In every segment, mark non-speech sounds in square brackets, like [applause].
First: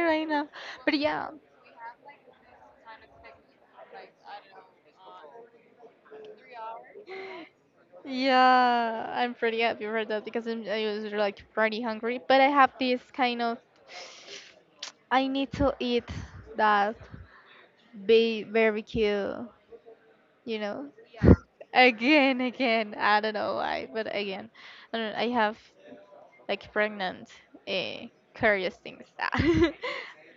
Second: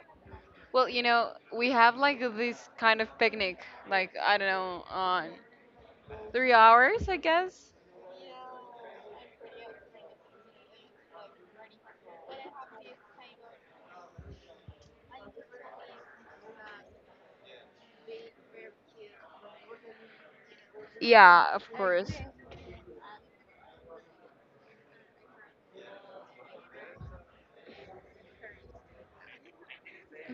right now. Well, But you yeah, know, we have like this kind of picnic, like, I don't know, on 3 hours, I guess? yeah, I'm pretty happy for that because I was like pretty hungry. But I have this kind of I need to eat that be very cute, you know. Yeah, of course. Again, again, I don't know why, but again, I don't I have like pregnant, uh, curious things. [laughs]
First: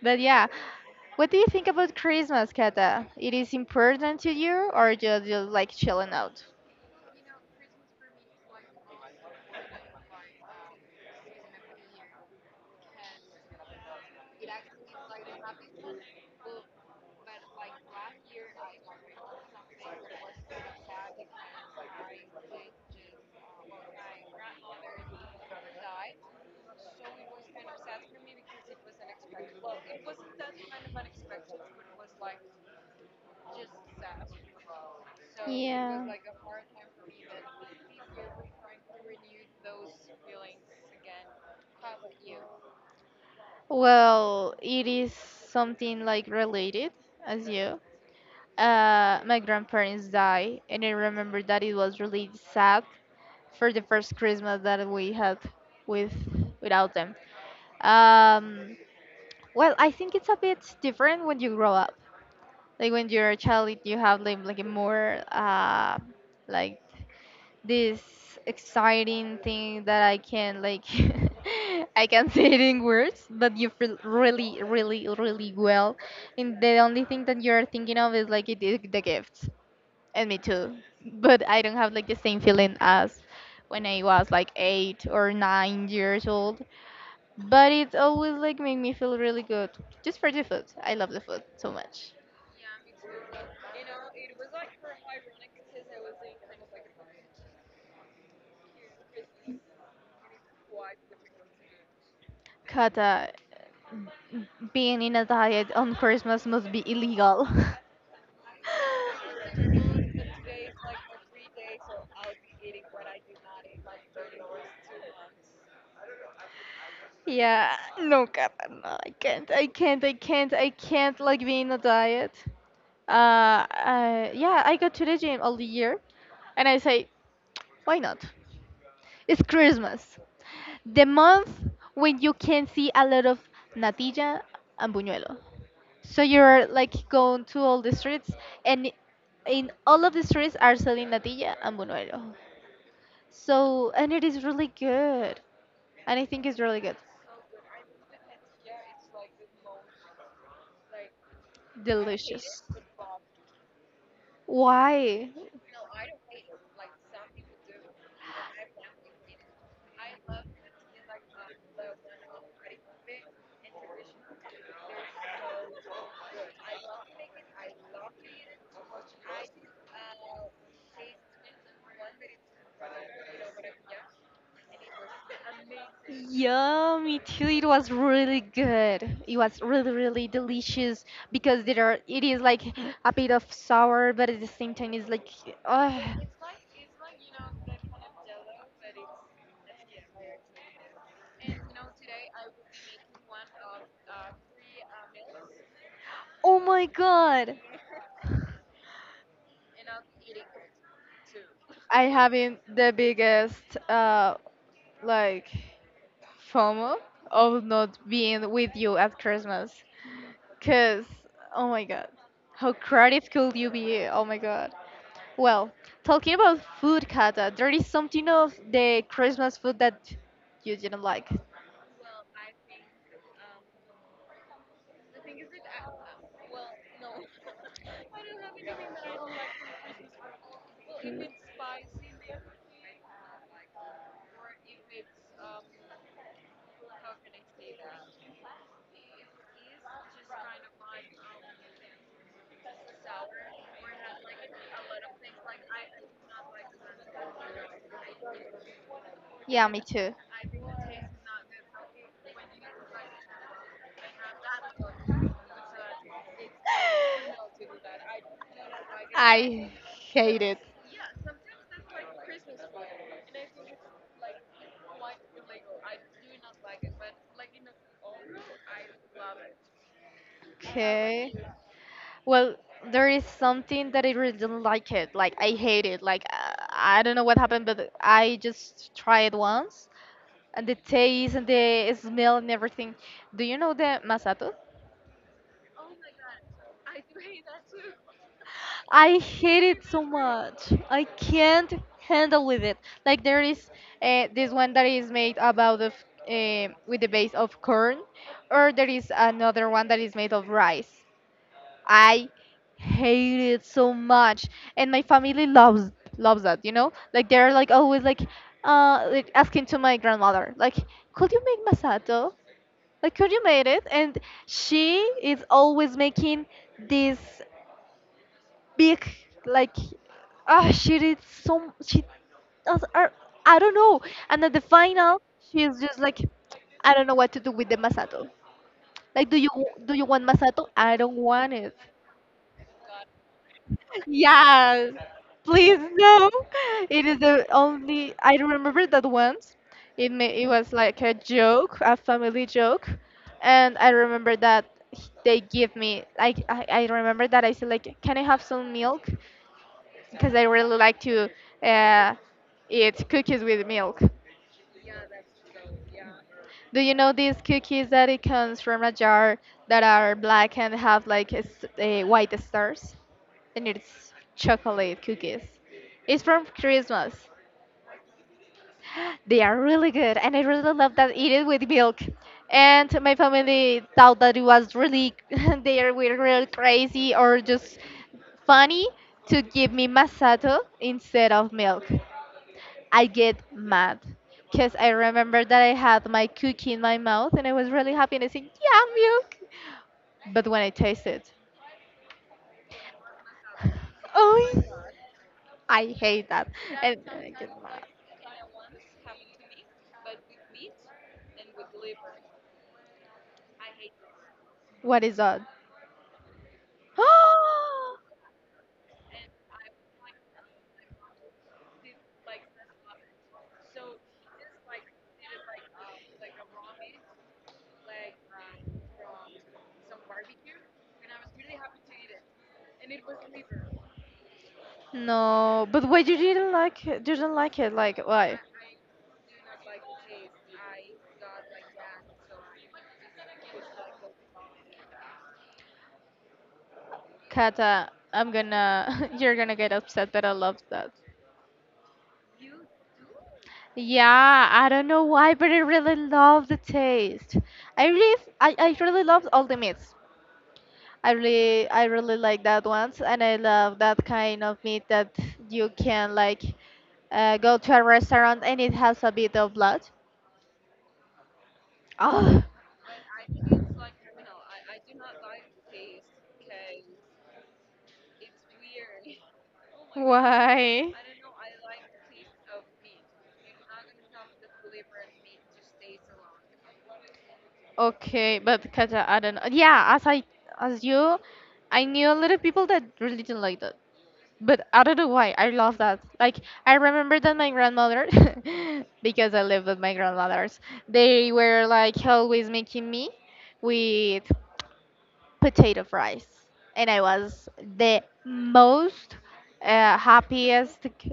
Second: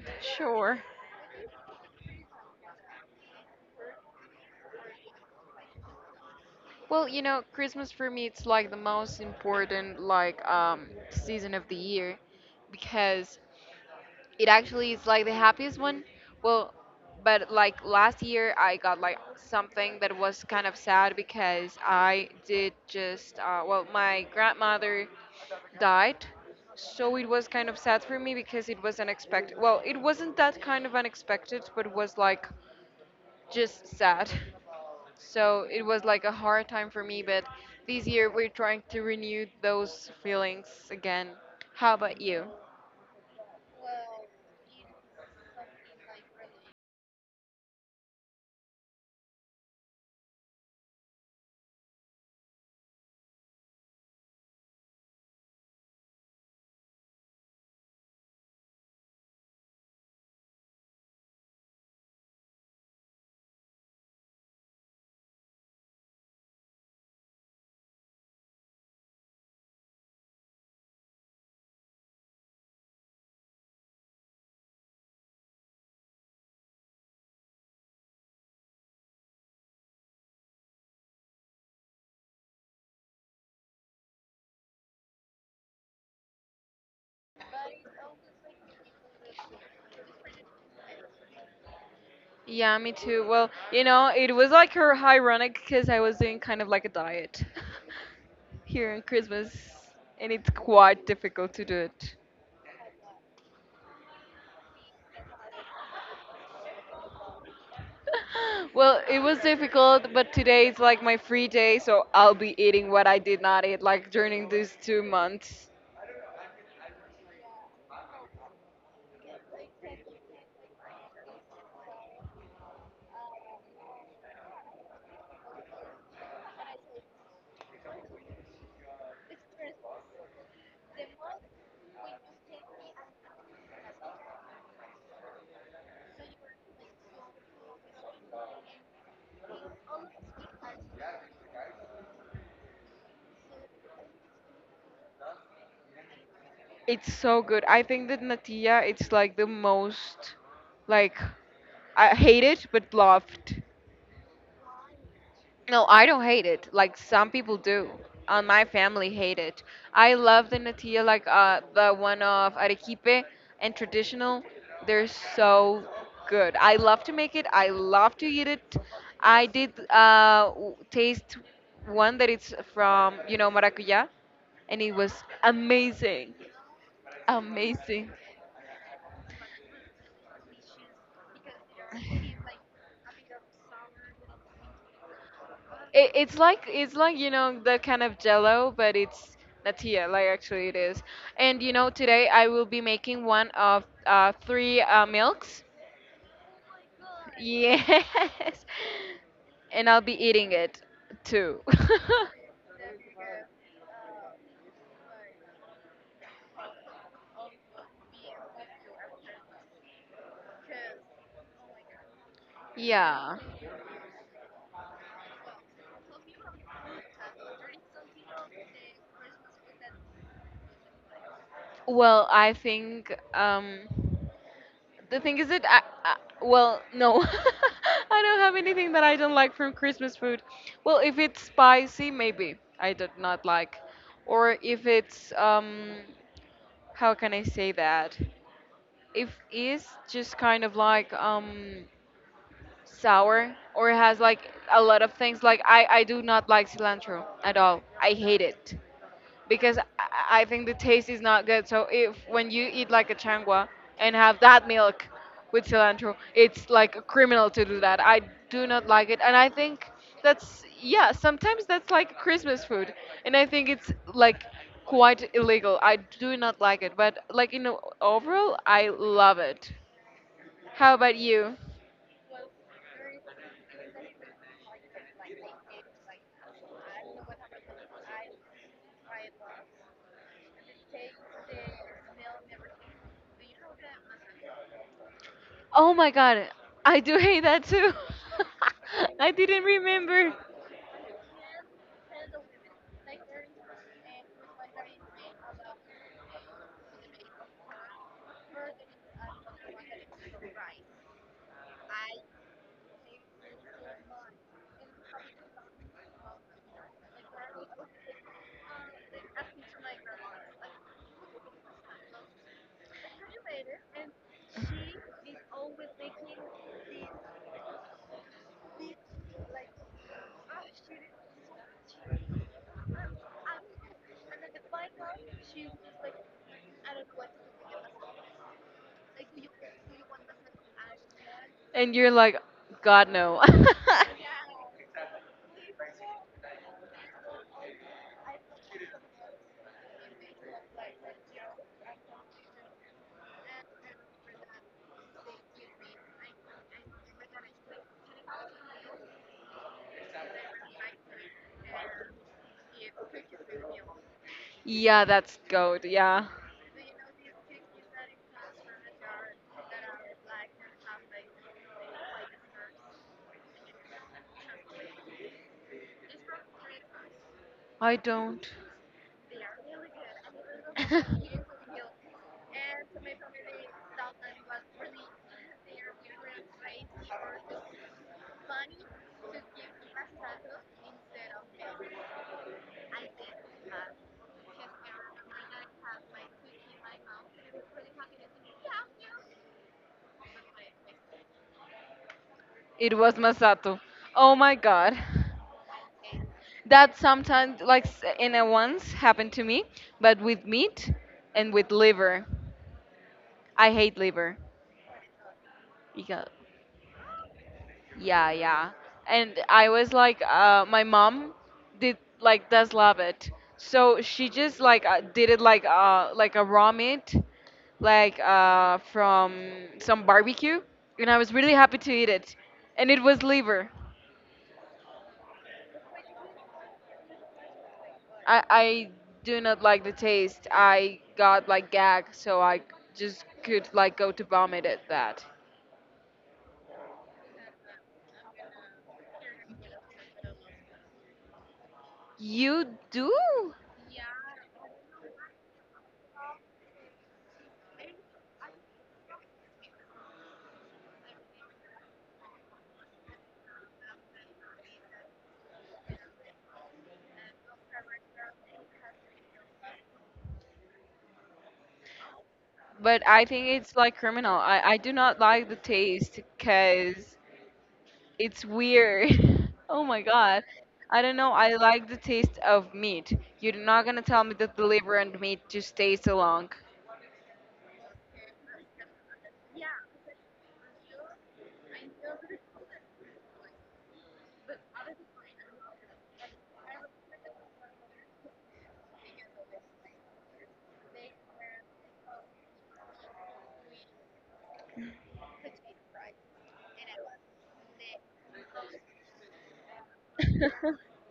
But yeah, Sure. what do you think about Christmas, Kata? It is important to you, or just you like chilling out? Well, you know, Christmas for me it's like the most important like season of the year because it actually is like the happiest one. Well, but like last year, I got like something that was kind of sad because I did just, well, my grandmother died. So it was kind of sad for me because it was unexpected. Well, it wasn't that kind of unexpected, but was like just sad. [laughs] So it was like a hard time for me, but this year we're trying to renew those feelings again. How about you? Well, it is something like related as you. My grandparents died, and I remember that it was really sad for the first Christmas that we had with without them. Um, well, I think it's a bit different when you grow up. Like when you're a child, you have like a more like this exciting thing that I can like [laughs] I can say it in words, but you feel really, really, really well. And the only thing that you're thinking of is like it is the gifts and me too. But I don't have like the same feeling as when I was like 8 or 9 years old. But it always like made me feel really good just for the food. I love the food so much. Yeah, me too. Well, you know, it was like her ironic because I was doing kind of like a diet [laughs] here on Christmas, and it's quite difficult to do it. Kata, being in a diet on Christmas must be illegal. [laughs] Well, it was difficult, but [laughs] today is like my free day, so I'll be eating what I did not eat like during these 2 months. Yeah, no, Kata, no, I can't like be in a diet. Yeah, I go to the gym all the year, and I say, why not? It's Christmas, the month when you can see a lot of natilla and buñuelo. So you're like going to all the streets, and in all of the streets are selling natilla and buñuelo. So and it is really good, and I think it's really good, It's so good. I think that natilla it's like the most like I hate delicious. it but loved. Why? No, I don't hate it. Like some people do. My family hate it. I love the natilla, like the one of arequipe and traditional. They're so good. I love to make it. I love to eat it. I did taste one that it's from, you know, maracuya, and it was amazing, Yeah, me too. It was amazing. really good. It was really, really delicious because there are, it is like a bit of sour, but at the same time, it's like, It, oh, it's like it's like you know the kind of jello, but it's natilla. Like actually, it is. And you know, today I will be making one of three milks. oh my God. Yes, [laughs] and I'll be eating it too. I having the biggest like FOMO of not being with you at Christmas. Cause oh my god. How [laughs] crowded yeah. could you be? Oh my god. Well, talking about food, Kata, there is something of the Christmas food that you didn't like. Well, I think the thing is that I well, no. [laughs] I don't have anything that I don't like from Christmas food. Well, if it's spicy, maybe I do not like. Or if it's how can I say that? If it's just kind of like sour or has like a lot of things like I do not like cilantro at all. I hate it Yeah, because me I too. I think the taste is not good. So if when you eat like a changua and have that milk with [laughs] cilantro, it's like a criminal to do that. I do not like it, and I I think hate it. that's yeah. Sometimes that's like Christmas food, and I think it's like quite illegal. I do not like it, but like in o- overall, I love it. How about Okay. you? Well, there is something that I really don't like it. Like I hate it. Like I don't know what happened, but I just tried it once, and the taste and the smell and everything. Do you know the masato? Oh my god, I do hate that too. I [laughs] I hate didn't it so remember. much. I can't handle with it. Like there is this one that is made about of with the base of corn, or there is another one that is made of rice. I hate it so much, and my family loves that. You know, like they're like always like asking to my grandmother like, could you make masato? Like, could you made it? And she is always making this big, like, ah, she did some, she does, I don't know. And at the final, she is just like, I don't know what to do with the masato. Like, do you want masato? I don't want it. And you're like, God, no. [laughs] Yeah, please no. It is the only I remember that once. It may, it was like a joke, a family joke, and I remember that they give me like I remember that I said like, can I have some milk? Because I really like to uh, eat cookies with milk. Yeah, that's good. Yeah. Do you know these cookies that it comes from a jar that are black and have like a, a white stars? And it's chocolate cookies. It's from Christmas. I don't. [gasps] They are really good, and I really love that eat [laughs] it with milk. And my family thought that it was really [laughs] were really crazy or just funny to give me masato instead of milk. I get mad because I remember that I had my cookie in my mouth and I was really happy and I said, yeah, milk. But when I taste it, It was Masato. Oh my oh, god. I hate that. And That I get sometimes, mad. like, s- in a once happened to me, but with meat and with liver. I hate liver. What is that? Because, yeah, [gasps] yeah. And I was like, my mom did like does love it. So she just like did it like a raw meat, like from some barbecue, and I was really happy to eat it, and it was liver. No, but why you didn't like it? You didn't like it? Like, why? I do not like the taste. I got like gag, so I just could like go to vomit at that. Kata, [laughs] you're gonna get upset, but I love that. You do? Yeah, I don't know why, but I really love the taste. I really love all the meats. I really like that ones, and I love that kind of meat that you can like go to a restaurant and it has a bit of blood. Oh, But I think it's like criminal. I do not like the taste because it's weird. [laughs] oh my god. why? I don't know. I like the taste of meat. You're not gonna tell me that the liver and meat just tastes along. Okay, but Katja, I don't know. Yeah, as you, I knew a lot of people that really didn't like But I don't know why. I love that. Like I remember that my grandmother, [laughs] because I lived with my grandmothers, they were like always making me with potato fries, and I was the most happiest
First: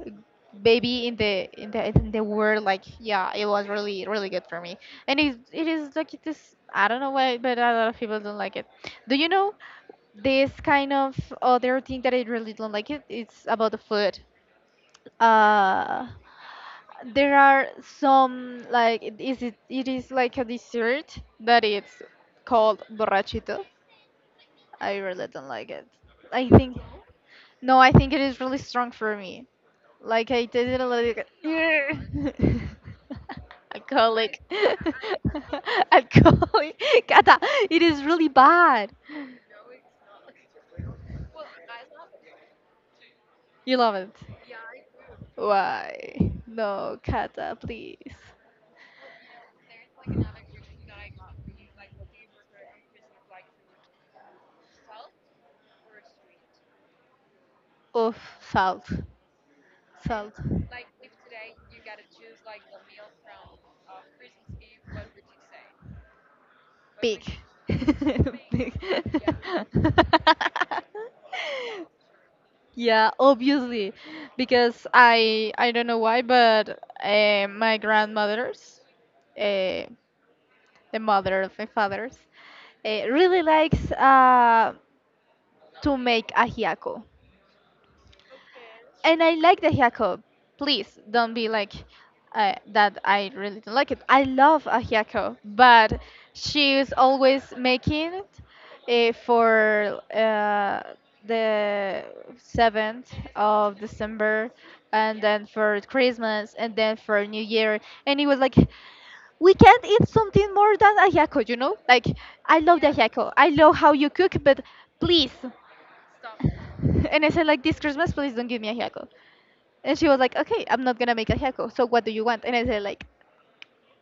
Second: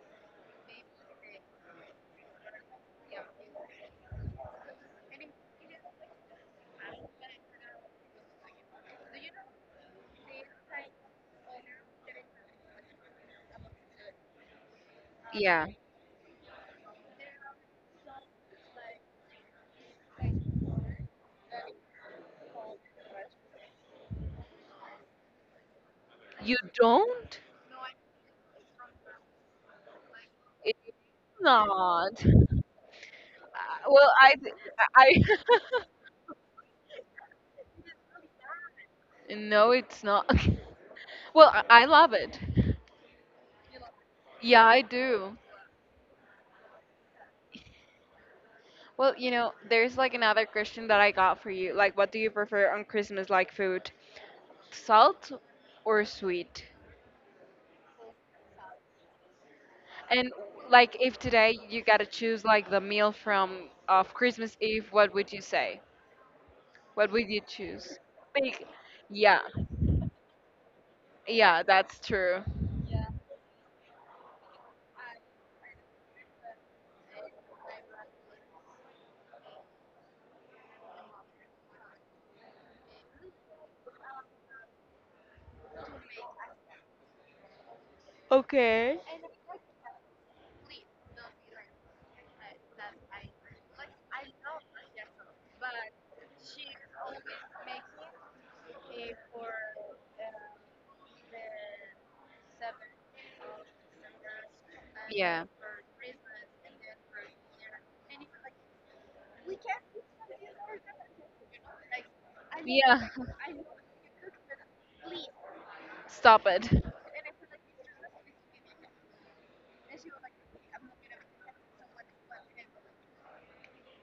baby in the in the world. Like yeah, it was really really good for me, and it is like this. I don't know why, but a lot of people don't like it. Do you know this kind of other thing that I really don't like it. It's about the food Yeah. uh there are some like it is like a dessert that it's called borrachito. I really don't like it. I You think don't? no, I think it is really strong for me. Like I tasted a little bit. Not. "Ugh." [laughs] Well, Alcoholic. I, [laughs] Alcoholic, Kata, it is really bad. [laughs] no, it's not. [laughs] well, I love it. You love it. Yeah, I do. Why? No, Kata, please. Well, you know, there's like another question that I got for you. Like, what do you prefer on Christmas, like food? Salt or sweet? Oof. Salt. And Salt. like if today you gotta choose like the meal from of Christmas Eve, what would you say? What Big. would you choose? [laughs] Big. Big. Yeah, [laughs] yeah, that's true. Yeah, obviously, because I don't know why, but my grandmothers, uh, the mother of my fathers, really likes to make ajiaco. Okay. And I like the haiku. Please don't be like that. I really don't like it. I love a haiku, but she is always making it for the 7th of December, and then Yeah. for Christmas, and then for New Year. And it was like we can't eat something more than a haiku, you know? Like I love the Yeah, haiku. I love how you cook, but please. [laughs] stop it. And I said, like, this Christmas, please don't give me a hako. And she was like, okay, I'm not gonna make a hako. So what do you want? And I said, like,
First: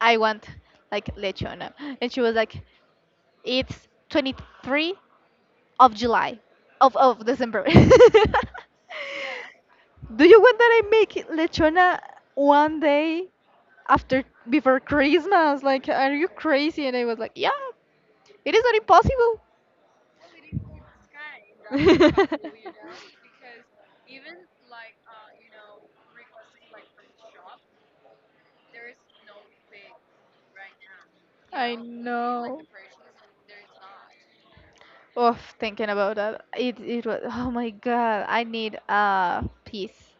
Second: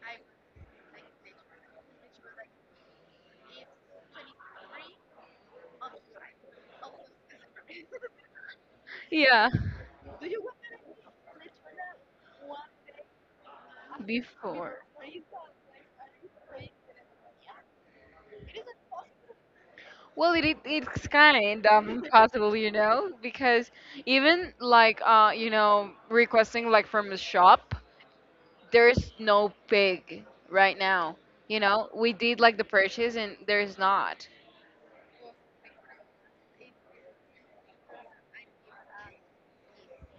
I want like lechona. And she was like, it's 23 of July, of December. [laughs] Yeah, Do you want that I make lechona one day after before. before Christmas? Like, are you crazy? And I was like, yeah, it is not impossible. Well, it's kind of impossible, you know, because [laughs] even like you know requesting like from a shop, there's no pig right now. You I know, we did like know. the purchase and there's not. Oh, thinking about that, it was. Oh my God, I need a piece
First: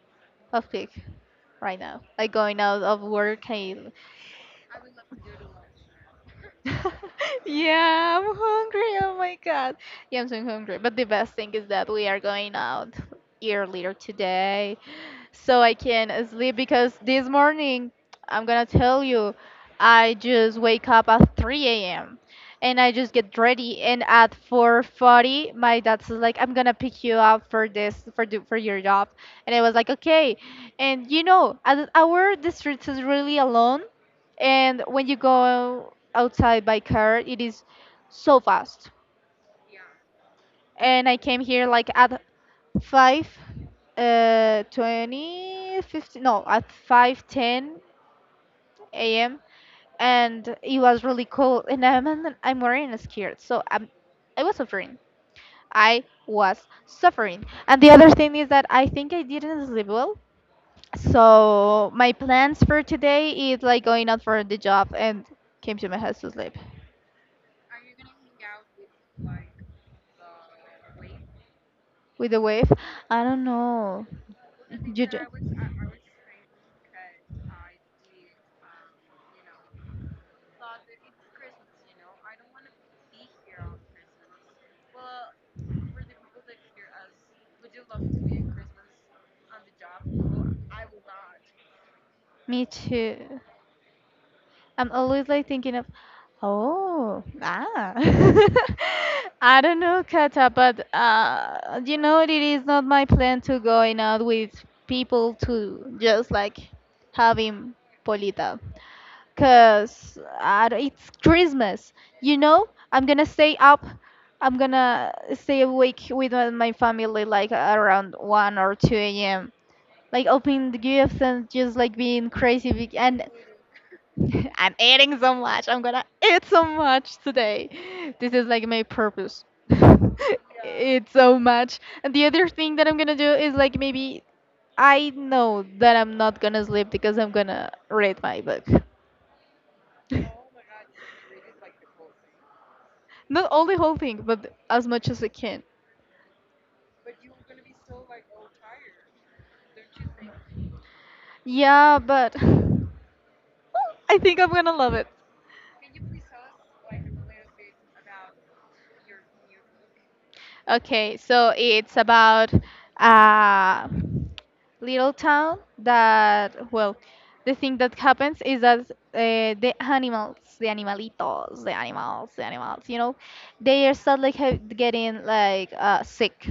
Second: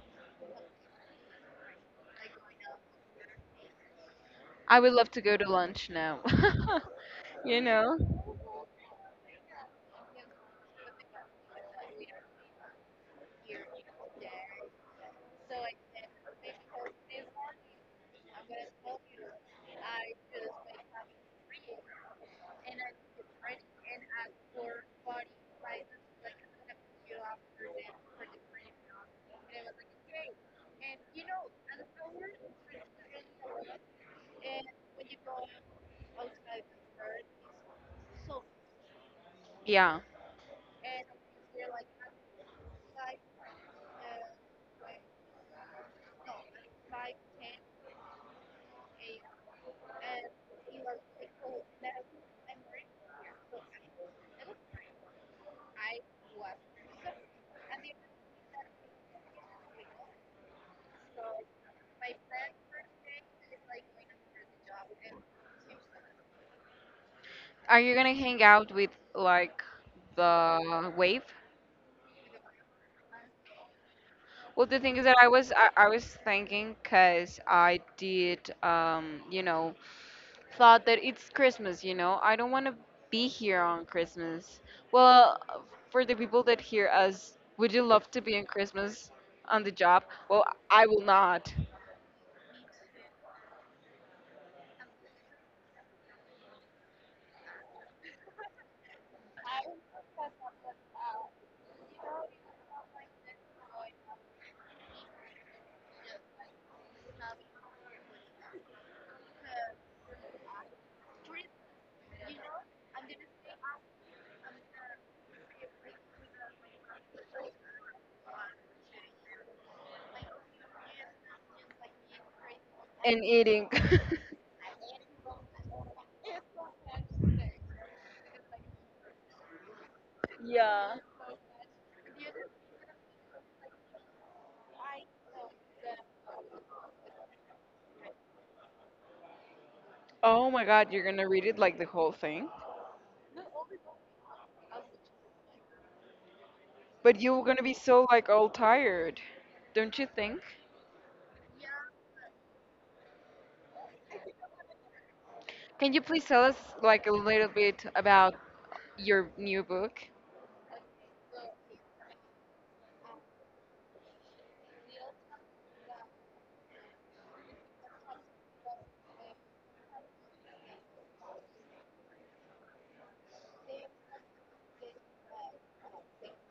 of cake right now. Like going out of work, I. I would love to go to lunch now. [laughs] [laughs] You Yeah, I'm know. hungry. Oh my God, yeah, I'm so hungry. But the best thing is that we are going out earlier today, so I can sleep because this morning I'm gonna tell you I just wake up at 3 a.m. and I just get ready and at 4:40 my dad's like I'm gonna pick you up for this for your job. And I was like okay. And you know at our district is really alone, and when you go outside by car it is so fast. Yeah. And I came here like at five 20 15, no at 5:10 a.m. And it was really cold and I'm wearing a skirt so I was suffering. I was suffering. And the other thing is that I think I didn't sleep well. So my plans for today is like going out for the job and came to my house to sleep Are you gonna hang out with like the wave? with the wave. I don't know. Well, the thing is You do. that I was thinking because I did you know thought that it's Christmas you know I don't want to be here on Christmas. Well, for the people that hear us, would you love to be on Christmas on the job? Well, I will not. Me too. I'm always like thinking of, oh, ah. [laughs] I don't know, Kata, but you know, it is not my plan to going out with people to just like having polita. Cause I d it's Christmas, you know. I'm gonna stay up. I'm gonna stay awake with my family like around 1 or 2 a.m. like opening the gifts and just like being crazy And and eating. [laughs] [laughs] I'm eating so much. I'm gonna eat so much today. This is like my purpose. [laughs] Yeah. Eat so much. And the other thing that I'm gonna do is like maybe I know that I'm not gonna sleep because I'm gonna read my book. Oh [laughs] my God, you're gonna read it like the whole thing? Not all the whole thing, but as much as I can. But you're gonna be so like all tired, don't you think? Yeah, but [laughs] I think I'm gonna love it. Can you please tell us like a little bit about your new book? Okay, so it's about uh, little town that well, the thing that happens is that the animals you know, they are start like getting like sick,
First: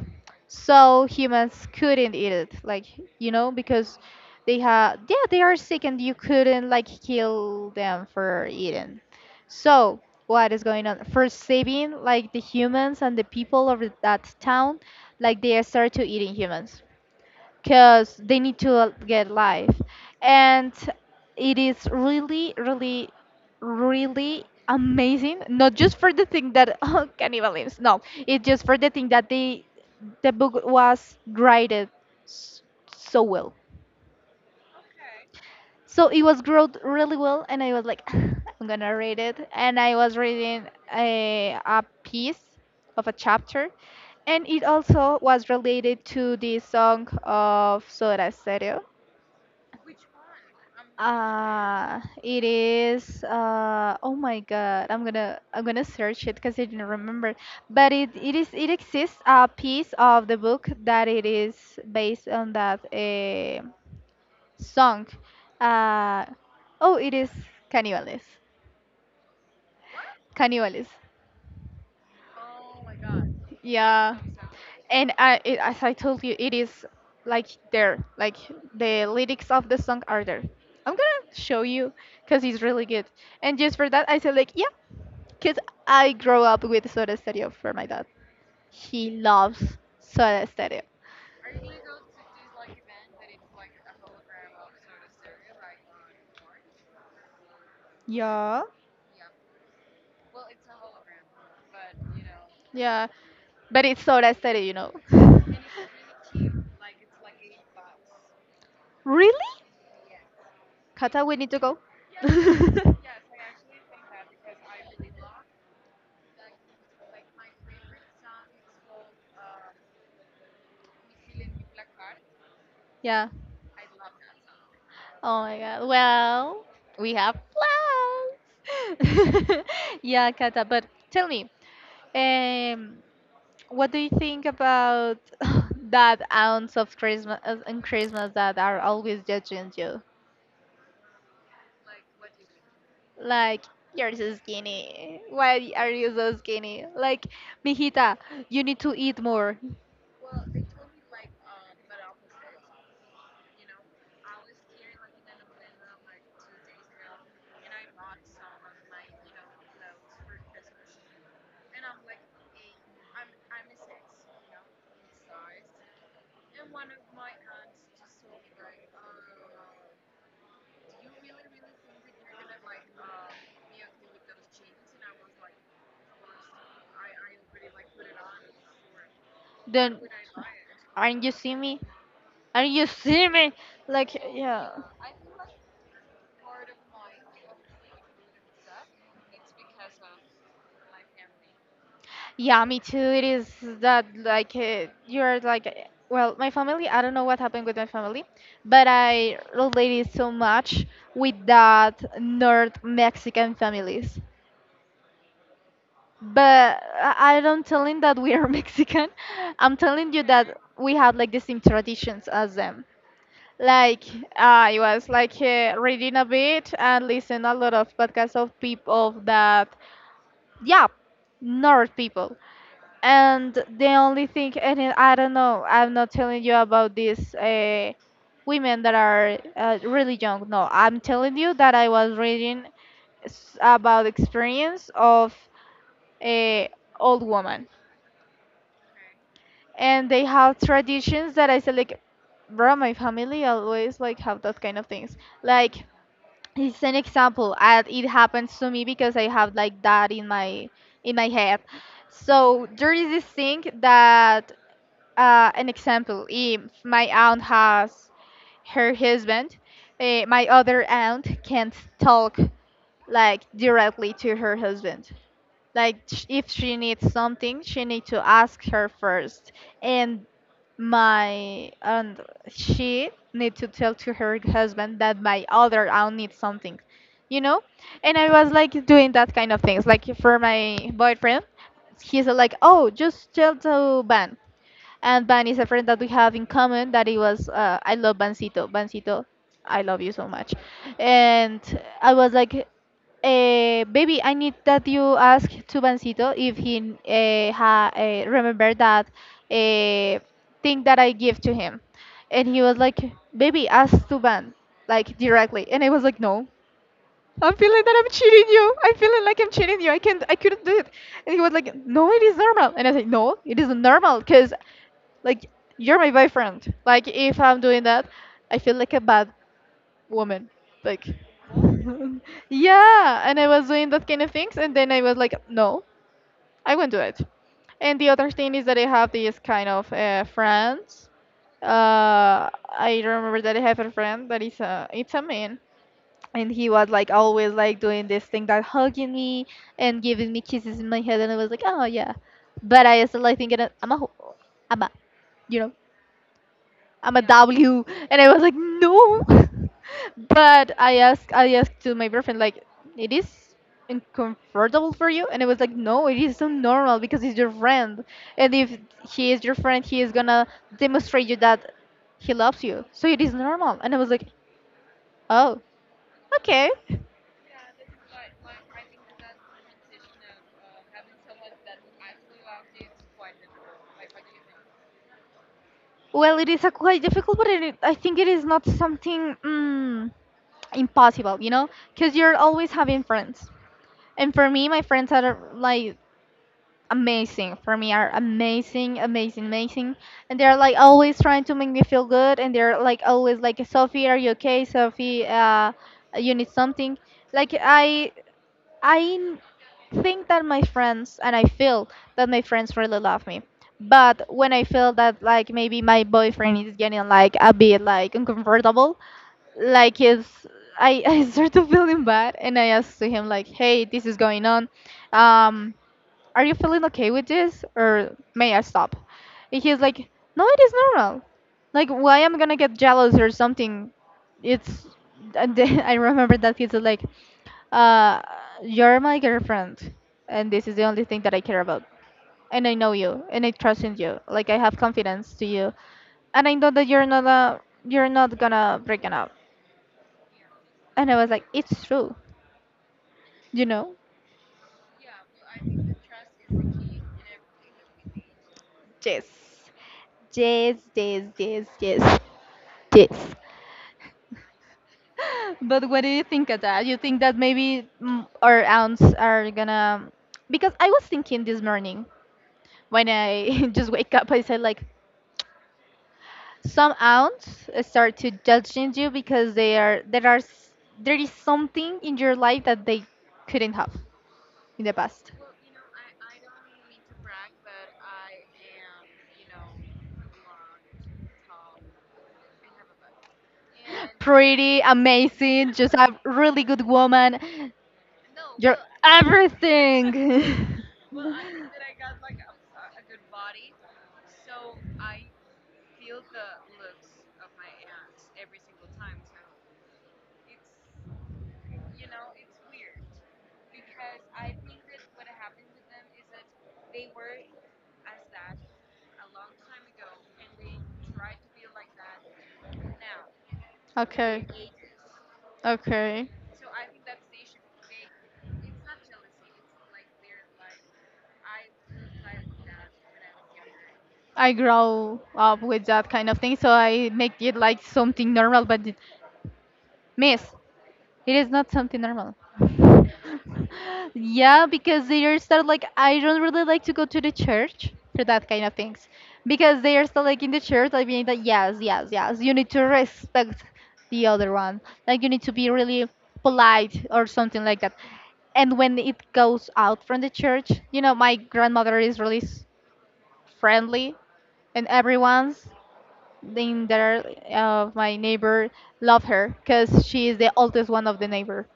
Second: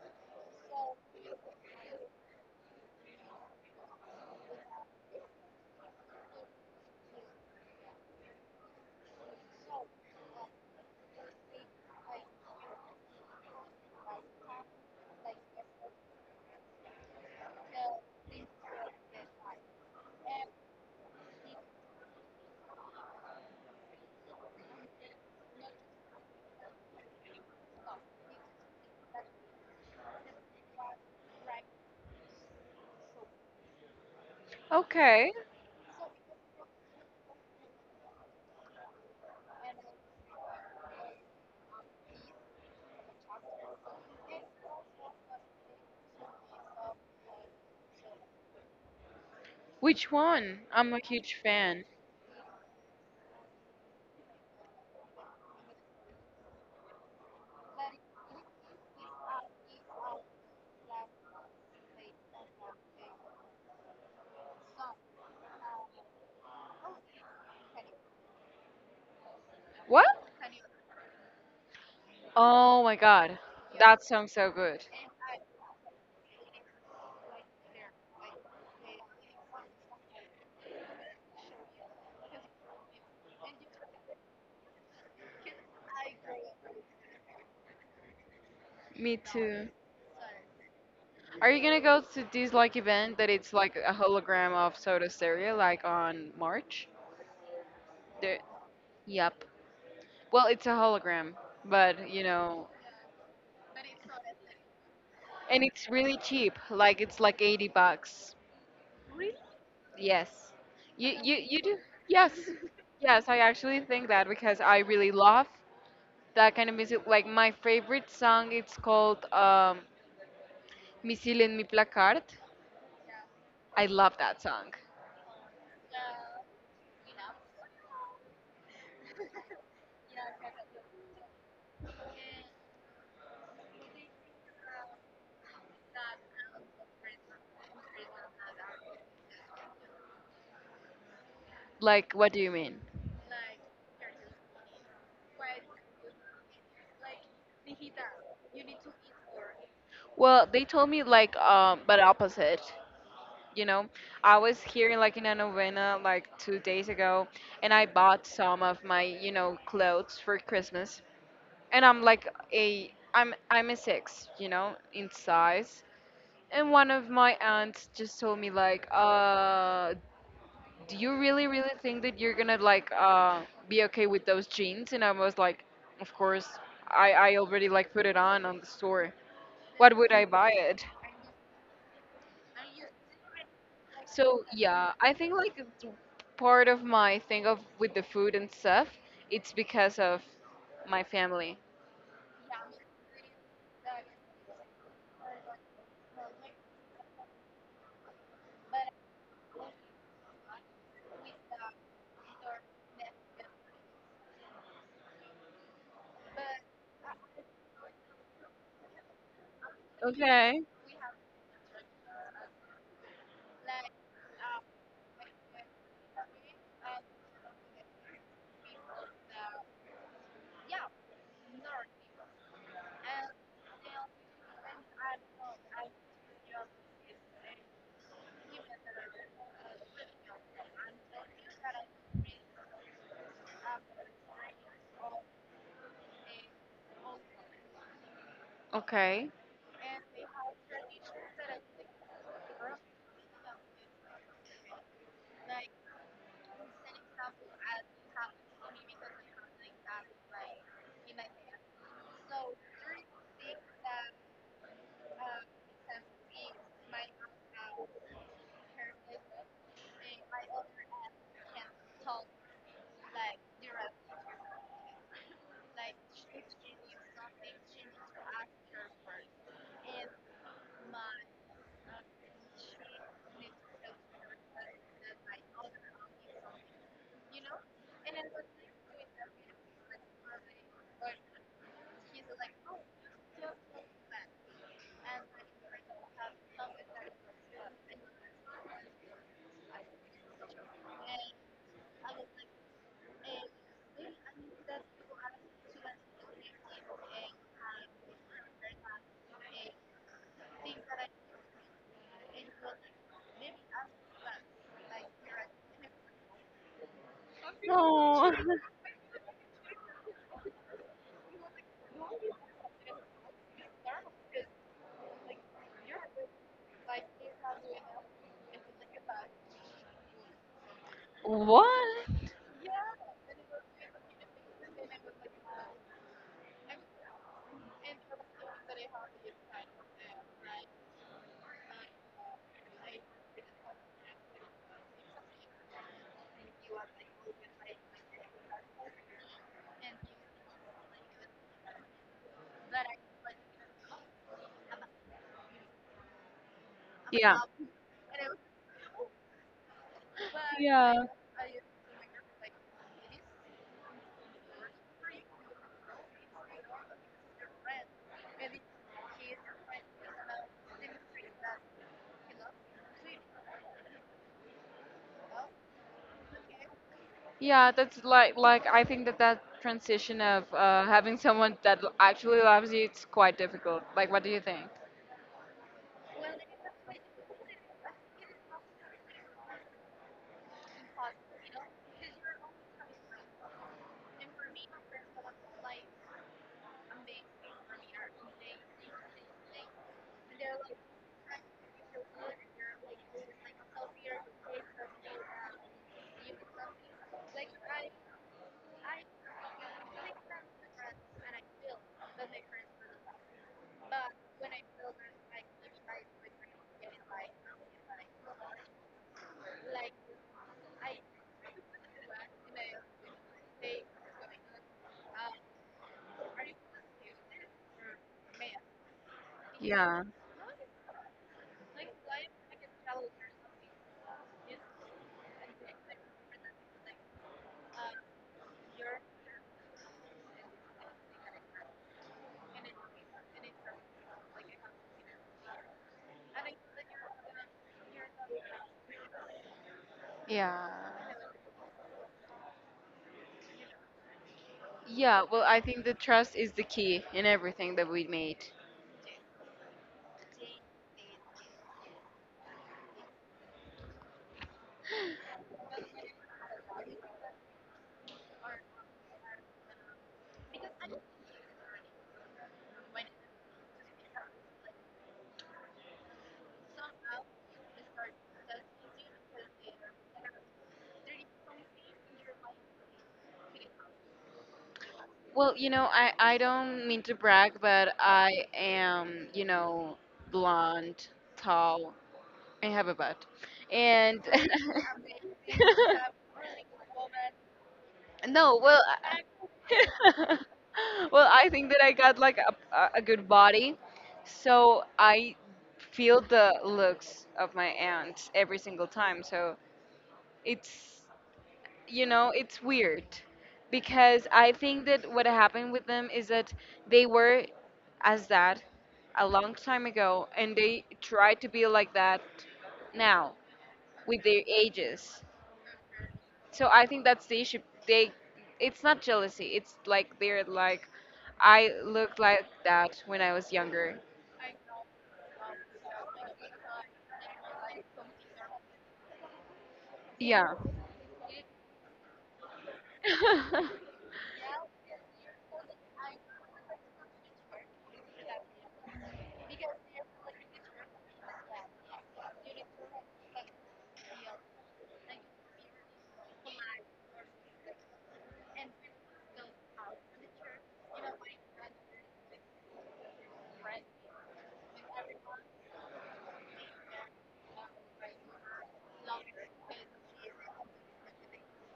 so humans couldn't eat it like, you know, because they have, yeah, they are sick and you couldn't like kill them for eating. So what is going on first, saving like the humans and the people of that town, like they start to eating humans because they need to get life. And it is really really really amazing, not just for the thing that [laughs] oh, cannibalism, no, it's just for the thing that the book was graded s- so well. Okay. So it was growed really well, and I was like [sighs] [laughs] I'm gonna read it. And I was reading a piece of a chapter, and it also was related to the song of Soda Stereo. Which one? I'm a I huge fan. It is, uh, oh my god, I'm gonna search it because I didn't remember. But it exists a piece of the book that it is based on that, song. Uh, oh, it is Caníbales. What? Caníbales. Oh my god. That Yeah. sounds so good. And I, it, as I told you, it is like there, like the lyrics of the song are there. I'm gonna show you because it's really good. And just for that, I said like, yeah, because I grow up with Soda Stereo for my dad. He Me loves too. Soda Stereo. Are you gonna go to this like event that it's like a hologram of Soda Stereo like on March? There. Yeah. Yep. Well, it's a hologram, but you know, Yeah, but it's Soda Stereo, you know. [laughs] and it's really cheap. Like it's like 80 bucks. Really? Yes. You Kata, we you need to you go. do. Yes. [laughs] [laughs] Yes, I actually think that because I really love that kind of music. Like my favorite song, it's called Misil en mi placard. Yeah. I love that song. Oh my god. Well, we have plans. [laughs] Yeah, Kata, but tell me, um, what do you think about [laughs] that ounce of Christmas, in Christmas that are always judging you? Like, what do you mean? Like, you're so skinny. Why are you so skinny? Like, mijita, you need to eat more. Well, they told me like, but opposite. You know, I was here like in a novena like 2 days ago, and I bought some of my you know clothes for Christmas, and I'm like a I'm a six, you know, in size. And one of my aunts just told me like, do you really, really think that you're gonna like be okay with those jeans? And I was like, of course. I already like put it on the store. What Then, would I buy it? aren't you see me? And you see me, like, So yeah. yeah, I think like it's part of my thing of with the food and stuff, it's because of my family. Yeah, me too. It is that like, you're like, well, my family, I don't know what happened with my family, but I related so much with that north Mexican families, but I don't telling that we are [laughs] Mexican, I'm telling you that Okay. we have like the same traditions as them. Like I was like, reading a bit and listen a lot of podcasts of people that, yeah, nerd people. And the only thing, and then I don't know, I'm not telling you about these, women that are, really young. No, I'm telling you that I was reading about experience of a old woman, Okay. and they have traditions that I said like, bro, my family always like have that kind of things. Like it's an example, and it happens to me because I have like that in my head. So there is this thing that, an example, if my aunt has her husband, eh, my other aunt can't talk like directly to her husband. Like if she needs something, she needs to ask her first. And my aunt, she need to tell to her husband that my other aunt needs something, you know? And I was like doing that kind of things. Like for my boyfriend, he's like, oh, just tell to Ben. And Van is a friend that we have in common that it was, I love Vancito. Vancito, I love you so much. And I was like, baby, I need that you ask to Vancito if he, remember that, uh, thing that I give to him. And he was like, baby, ask to Van, like directly. And I was like, no. I'm feeling that I'm Oh. cheating [laughs] you. I'm feeling like I'm cheating you. I can't. I couldn't do it. And he was like, "No, it is normal." And I said, "No, it isn't normal because like you're my boyfriend. Like if I'm doing that, I feel like a bad woman. Like What? [laughs] yeah, and I was doing that kind of things, and then I was like, no, I won't do it." And the other thing is that I have these kind of, friends. I remember that I have a friend that is a it's a man, and he was like always like doing this thing that hugging me and giving me kisses in my head, and I was like, oh yeah, but I still like thinking that I'm a I'm a, you know, I'm a Yeah. W, and I was like, no. [laughs] But Yeah. I asked to my boyfriend, like, it is uncomfortable for you, and it was like, no, it is so normal because he's your friend, and if he is your friend, he is gonna demonstrate you that he loves you, so it is normal. And I was like, oh, okay. Yeah, that's like I think that that transition of having someone that l- actually loves you, it's quite difficult. Like, what do you think? Well, it is a quite difficult, but it, I think it is not something, impossible, you know, because you're always having friends. And for me, my friends are like amazing. For me are amazing, and they're like always trying to make me feel good, and they're like always like, Sophie, are you okay? Sophie, uh, you need something? Like I think that my friends, and I feel that my friends really love me, but when I feel that like maybe my boyfriend is getting like a bit like uncomfortable, like it's, I, [laughs] I start to feeling bad, and I ask to him like, hey, this is going on. Um, are you feeling okay with this? Or may I stop? And he's like, Yeah, no, it is normal. Like, why am I gonna get jealous or something? It's. And then [laughs] I remember that he's like, uh, you're my girlfriend. And this is the only thing that I care about. And I know you. And I trust in you. Like, I have confidence to you. And I know that you're not a. You're not gonna break it up. yeah, And I was like, it's true. You know? yeah. Well, I think the trust is the key in everything that we made. Yes. Yes, yes, yes, yes. Yes. [laughs] But what do you think of that? You think that maybe, our aunts are gonna? Because I was thinking this morning when I [laughs] just wake up, I said like, some aunts start to judging you because they are, there are there is something in your life that they couldn't have in the past. Well, you know, I don't mean to brag, but I am, you know, blonde, tall, and have a butt. And Pretty, [laughs] amazing, just a really good woman. no, You're well, I- everything. [laughs] well, I think that I got like a good body, [laughs] so I feel the looks of my aunt every single time. So it's you know, it's weird because I think that what happened with them is that they were as that a long time ago and they try to be like that now with their Okay. ages. Okay. So I think that's the issue. They it's not jealousy. It's like they're like I looked like that when I was younger. I grow up with that kind of thing, so I make it like something normal, but it, miss, Yeah. it is not something normal. [laughs] [laughs] Yeah, because they are still like, I don't really like to go to the church for that kind of things. Because they are still like in the church, I mean, that yes, yes, yes, you need to respect the other one. Like, you need to be really polite or something like that. And when it goes out from the church, you know, my grandmother is really friendly, and everyone's in there of my neighbor love her because she is the oldest one of the neighbor.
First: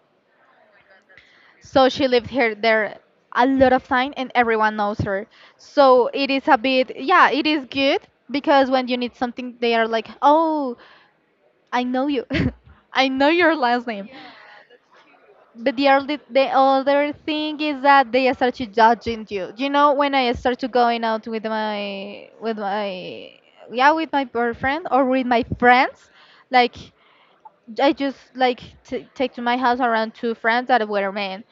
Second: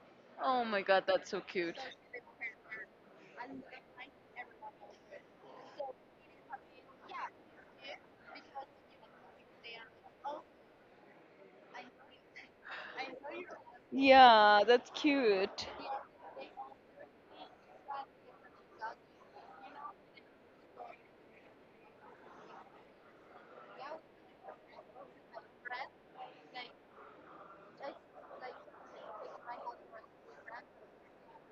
oh my god, that's so cute. So she lived here there a lot of time, and everyone knows her. So it is a bit, yeah, it is good because when you need something, they are like, oh, I know you, [laughs] I know your last name. Yeah, that's cute. But the other thing is that they start to judging you. You know, when I start to going out with my, yeah, with my boyfriend or with my friends, like I just like take to my house around two friends that were men,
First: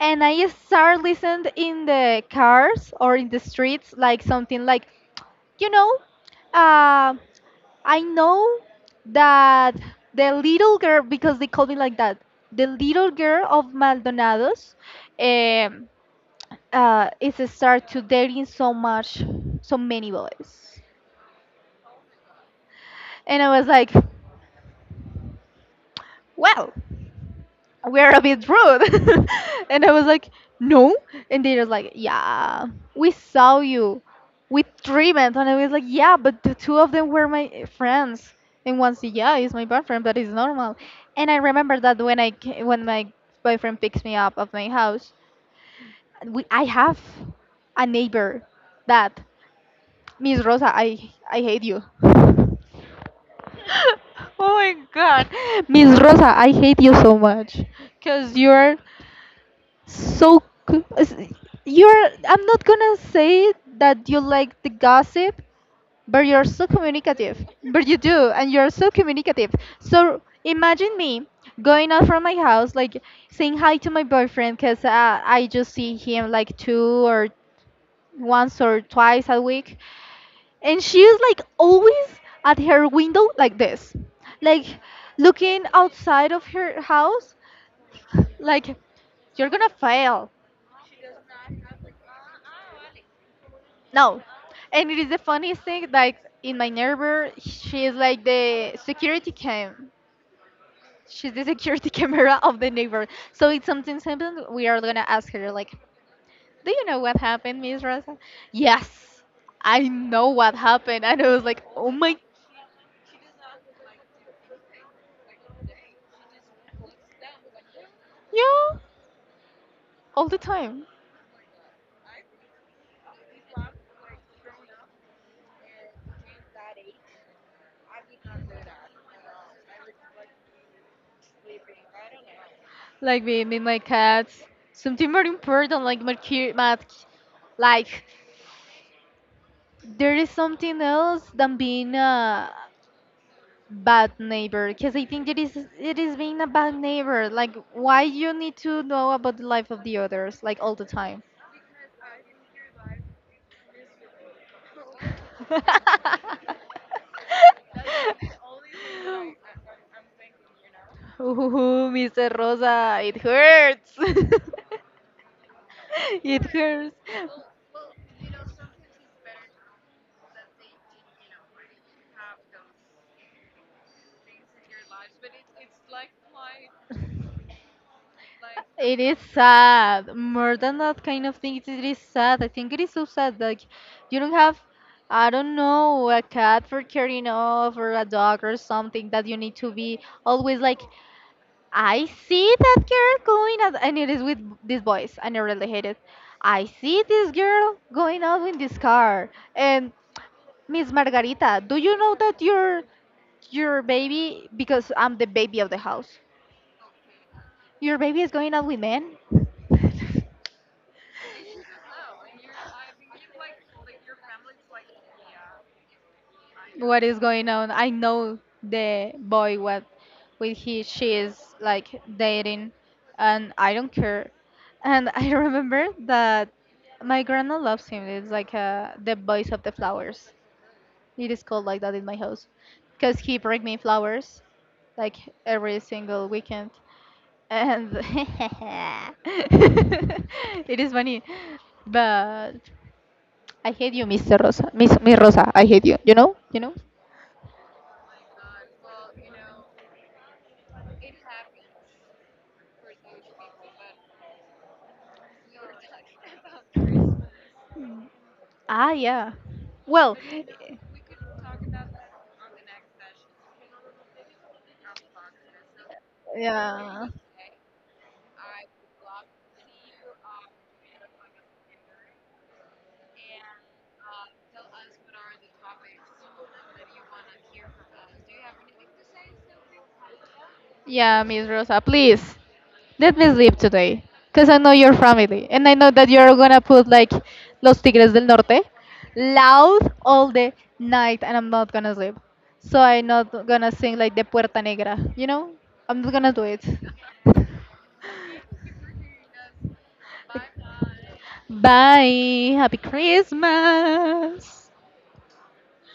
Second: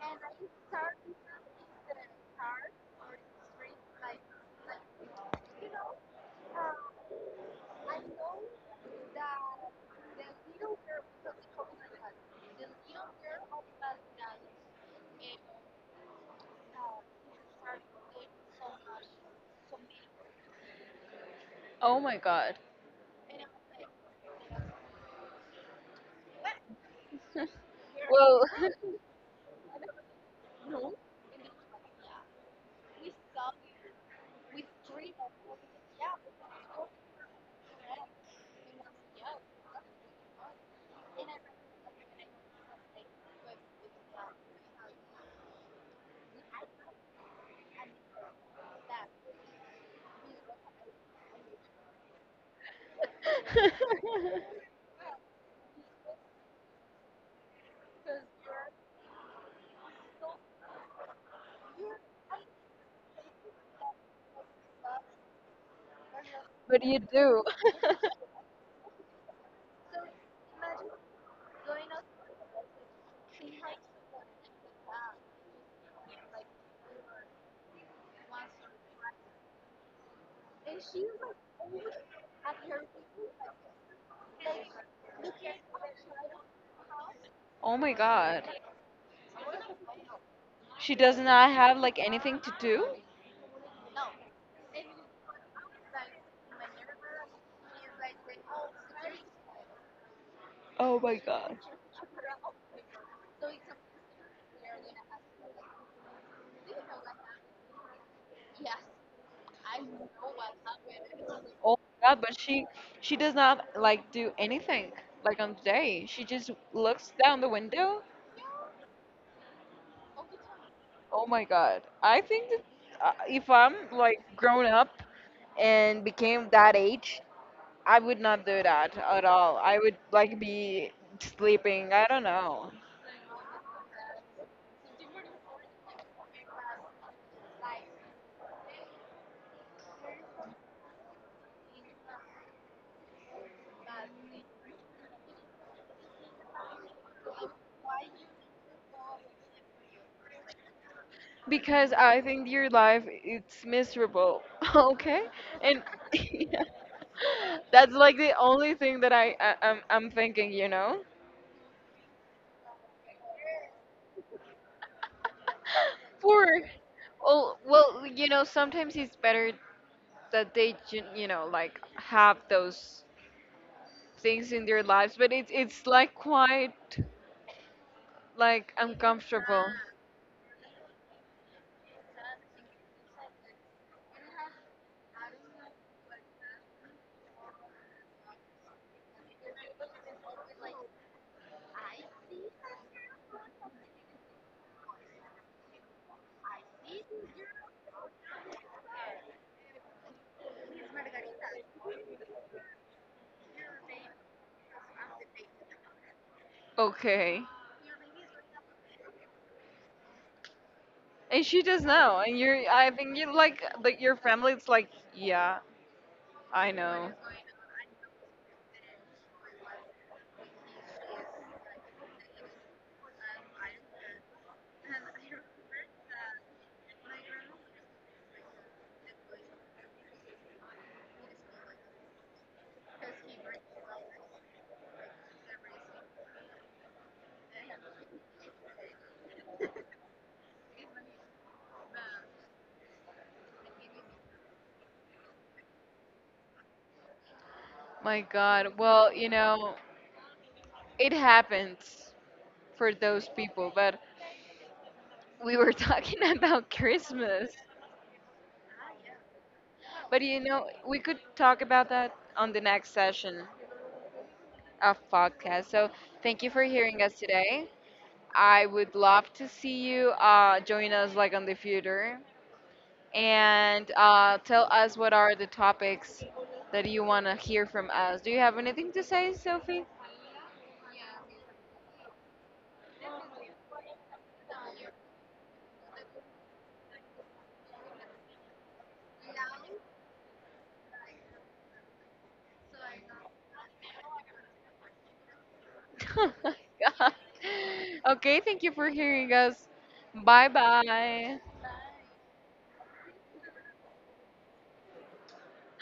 and I start listening in the cars or in the streets like something like, you know, um, I know that the little girl, because they call me like that, the little girl of Maldonados, um, is start to dating so much, so many boys. Oh my god. And I was like, wow, we're a Well, bit rude. [laughs] And I was like, no. And they were like, yeah, we saw you with treatment. And I was like, yeah, but the two of them were my friends. And one said, yeah, he's my boyfriend, but it's normal. And I remember that when I when my boyfriend picks me up of my house, we, I have a neighbor that, Miss Rosa, I hate you. [laughs] Oh [laughs] my god. Miss Rosa, I hate you so much. Because you're so, c- s- you're, I'm not gonna say that you like the gossip, but you're so what do you communicative. do? But you [laughs] do, and you're so communicative. So imagine me going out from my house, like saying hi to my boyfriend, cause, I just see him like two or once or twice a week, and she's like always at her window like this, like looking outside of her house, Oh my god. like you're gonna fail. She does not have like anything to do? No. And it is the funniest thing, like in my neighbor, she is like the security cam. Oh my She's the god. security [laughs] camera of the neighbor. So if something happens, we are gonna ask her like, "Do you know what happened, Miss Rosa?" Yes, I know what happened. And I was like, Oh "Oh my my, god, but she does not like do anything like on the day. She just looks down the window. yeah, all the time." Oh my god. I think that if I'm like grown up and became that age, I would not do that at all. I would like be sleeping. I don't know. Like with my cats, something very important, like my, like there is something else than being, bad neighbor, because I think it is, it is being a bad neighbor. Like why you need to know about the life of the others like all the time? Because I think your life it's miserable. [laughs] Okay, and [laughs] [laughs] yeah, that's like the only thing that I'm thinking. You know, Ooh, Mr. Rosa, it hurts. [laughs] It for hurts. well, well, you know, sometimes it's better that they ju- you know like have those things in their lives, but it's like quite like It is uncomfortable. sad. More than that kind of thing, it is sad. I think it is so sad. Like, you don't have, I don't know, a cat for carrying off or a dog or something that you need to be always like, I see that girl going out. And it is with this voice. I never really hate it. I see this girl going out in this car. And Miss Margarita, do you know that your baby, because I'm the baby of the house, Okay. your baby is going out with men? [laughs] And she does know, and you're. I think you like your family. It's like, yeah, I What know. is going on. I know the boy what with he she is like dating, and I don't care. And [laughs] I remember that my grandma loves him. It's like, the voice of the flowers. It is called like that in my house because he bring me flowers like every single weekend. And [laughs] it is funny. But I hate you, Mr. Rosa. Miss Rosa, I hate you. You know? You know? My God. Well, you know, it happens for those people, but we were [laughs] talking about Christmas. Ah, yeah. Well, But you know, we could talk about that on the next session of podcast. So thank you for hearing yeah. us today. I would love to see you join us like on the future and tell us what are the topics that you want to hear from us. Do you have anything to say, Sophie? Yeah, Miss Rosa, please let me sleep today. Because I know your family. And I know that you're gonna put like Los Tigres del Norte loud all the night, and I'm not gonna sleep. So I'm not gonna sing like the Puerta Negra, you know? I'm not [laughs] gonna Oh do my it. God. Okay, thank you for hearing us. Bye bye. Bye. Happy Christmas.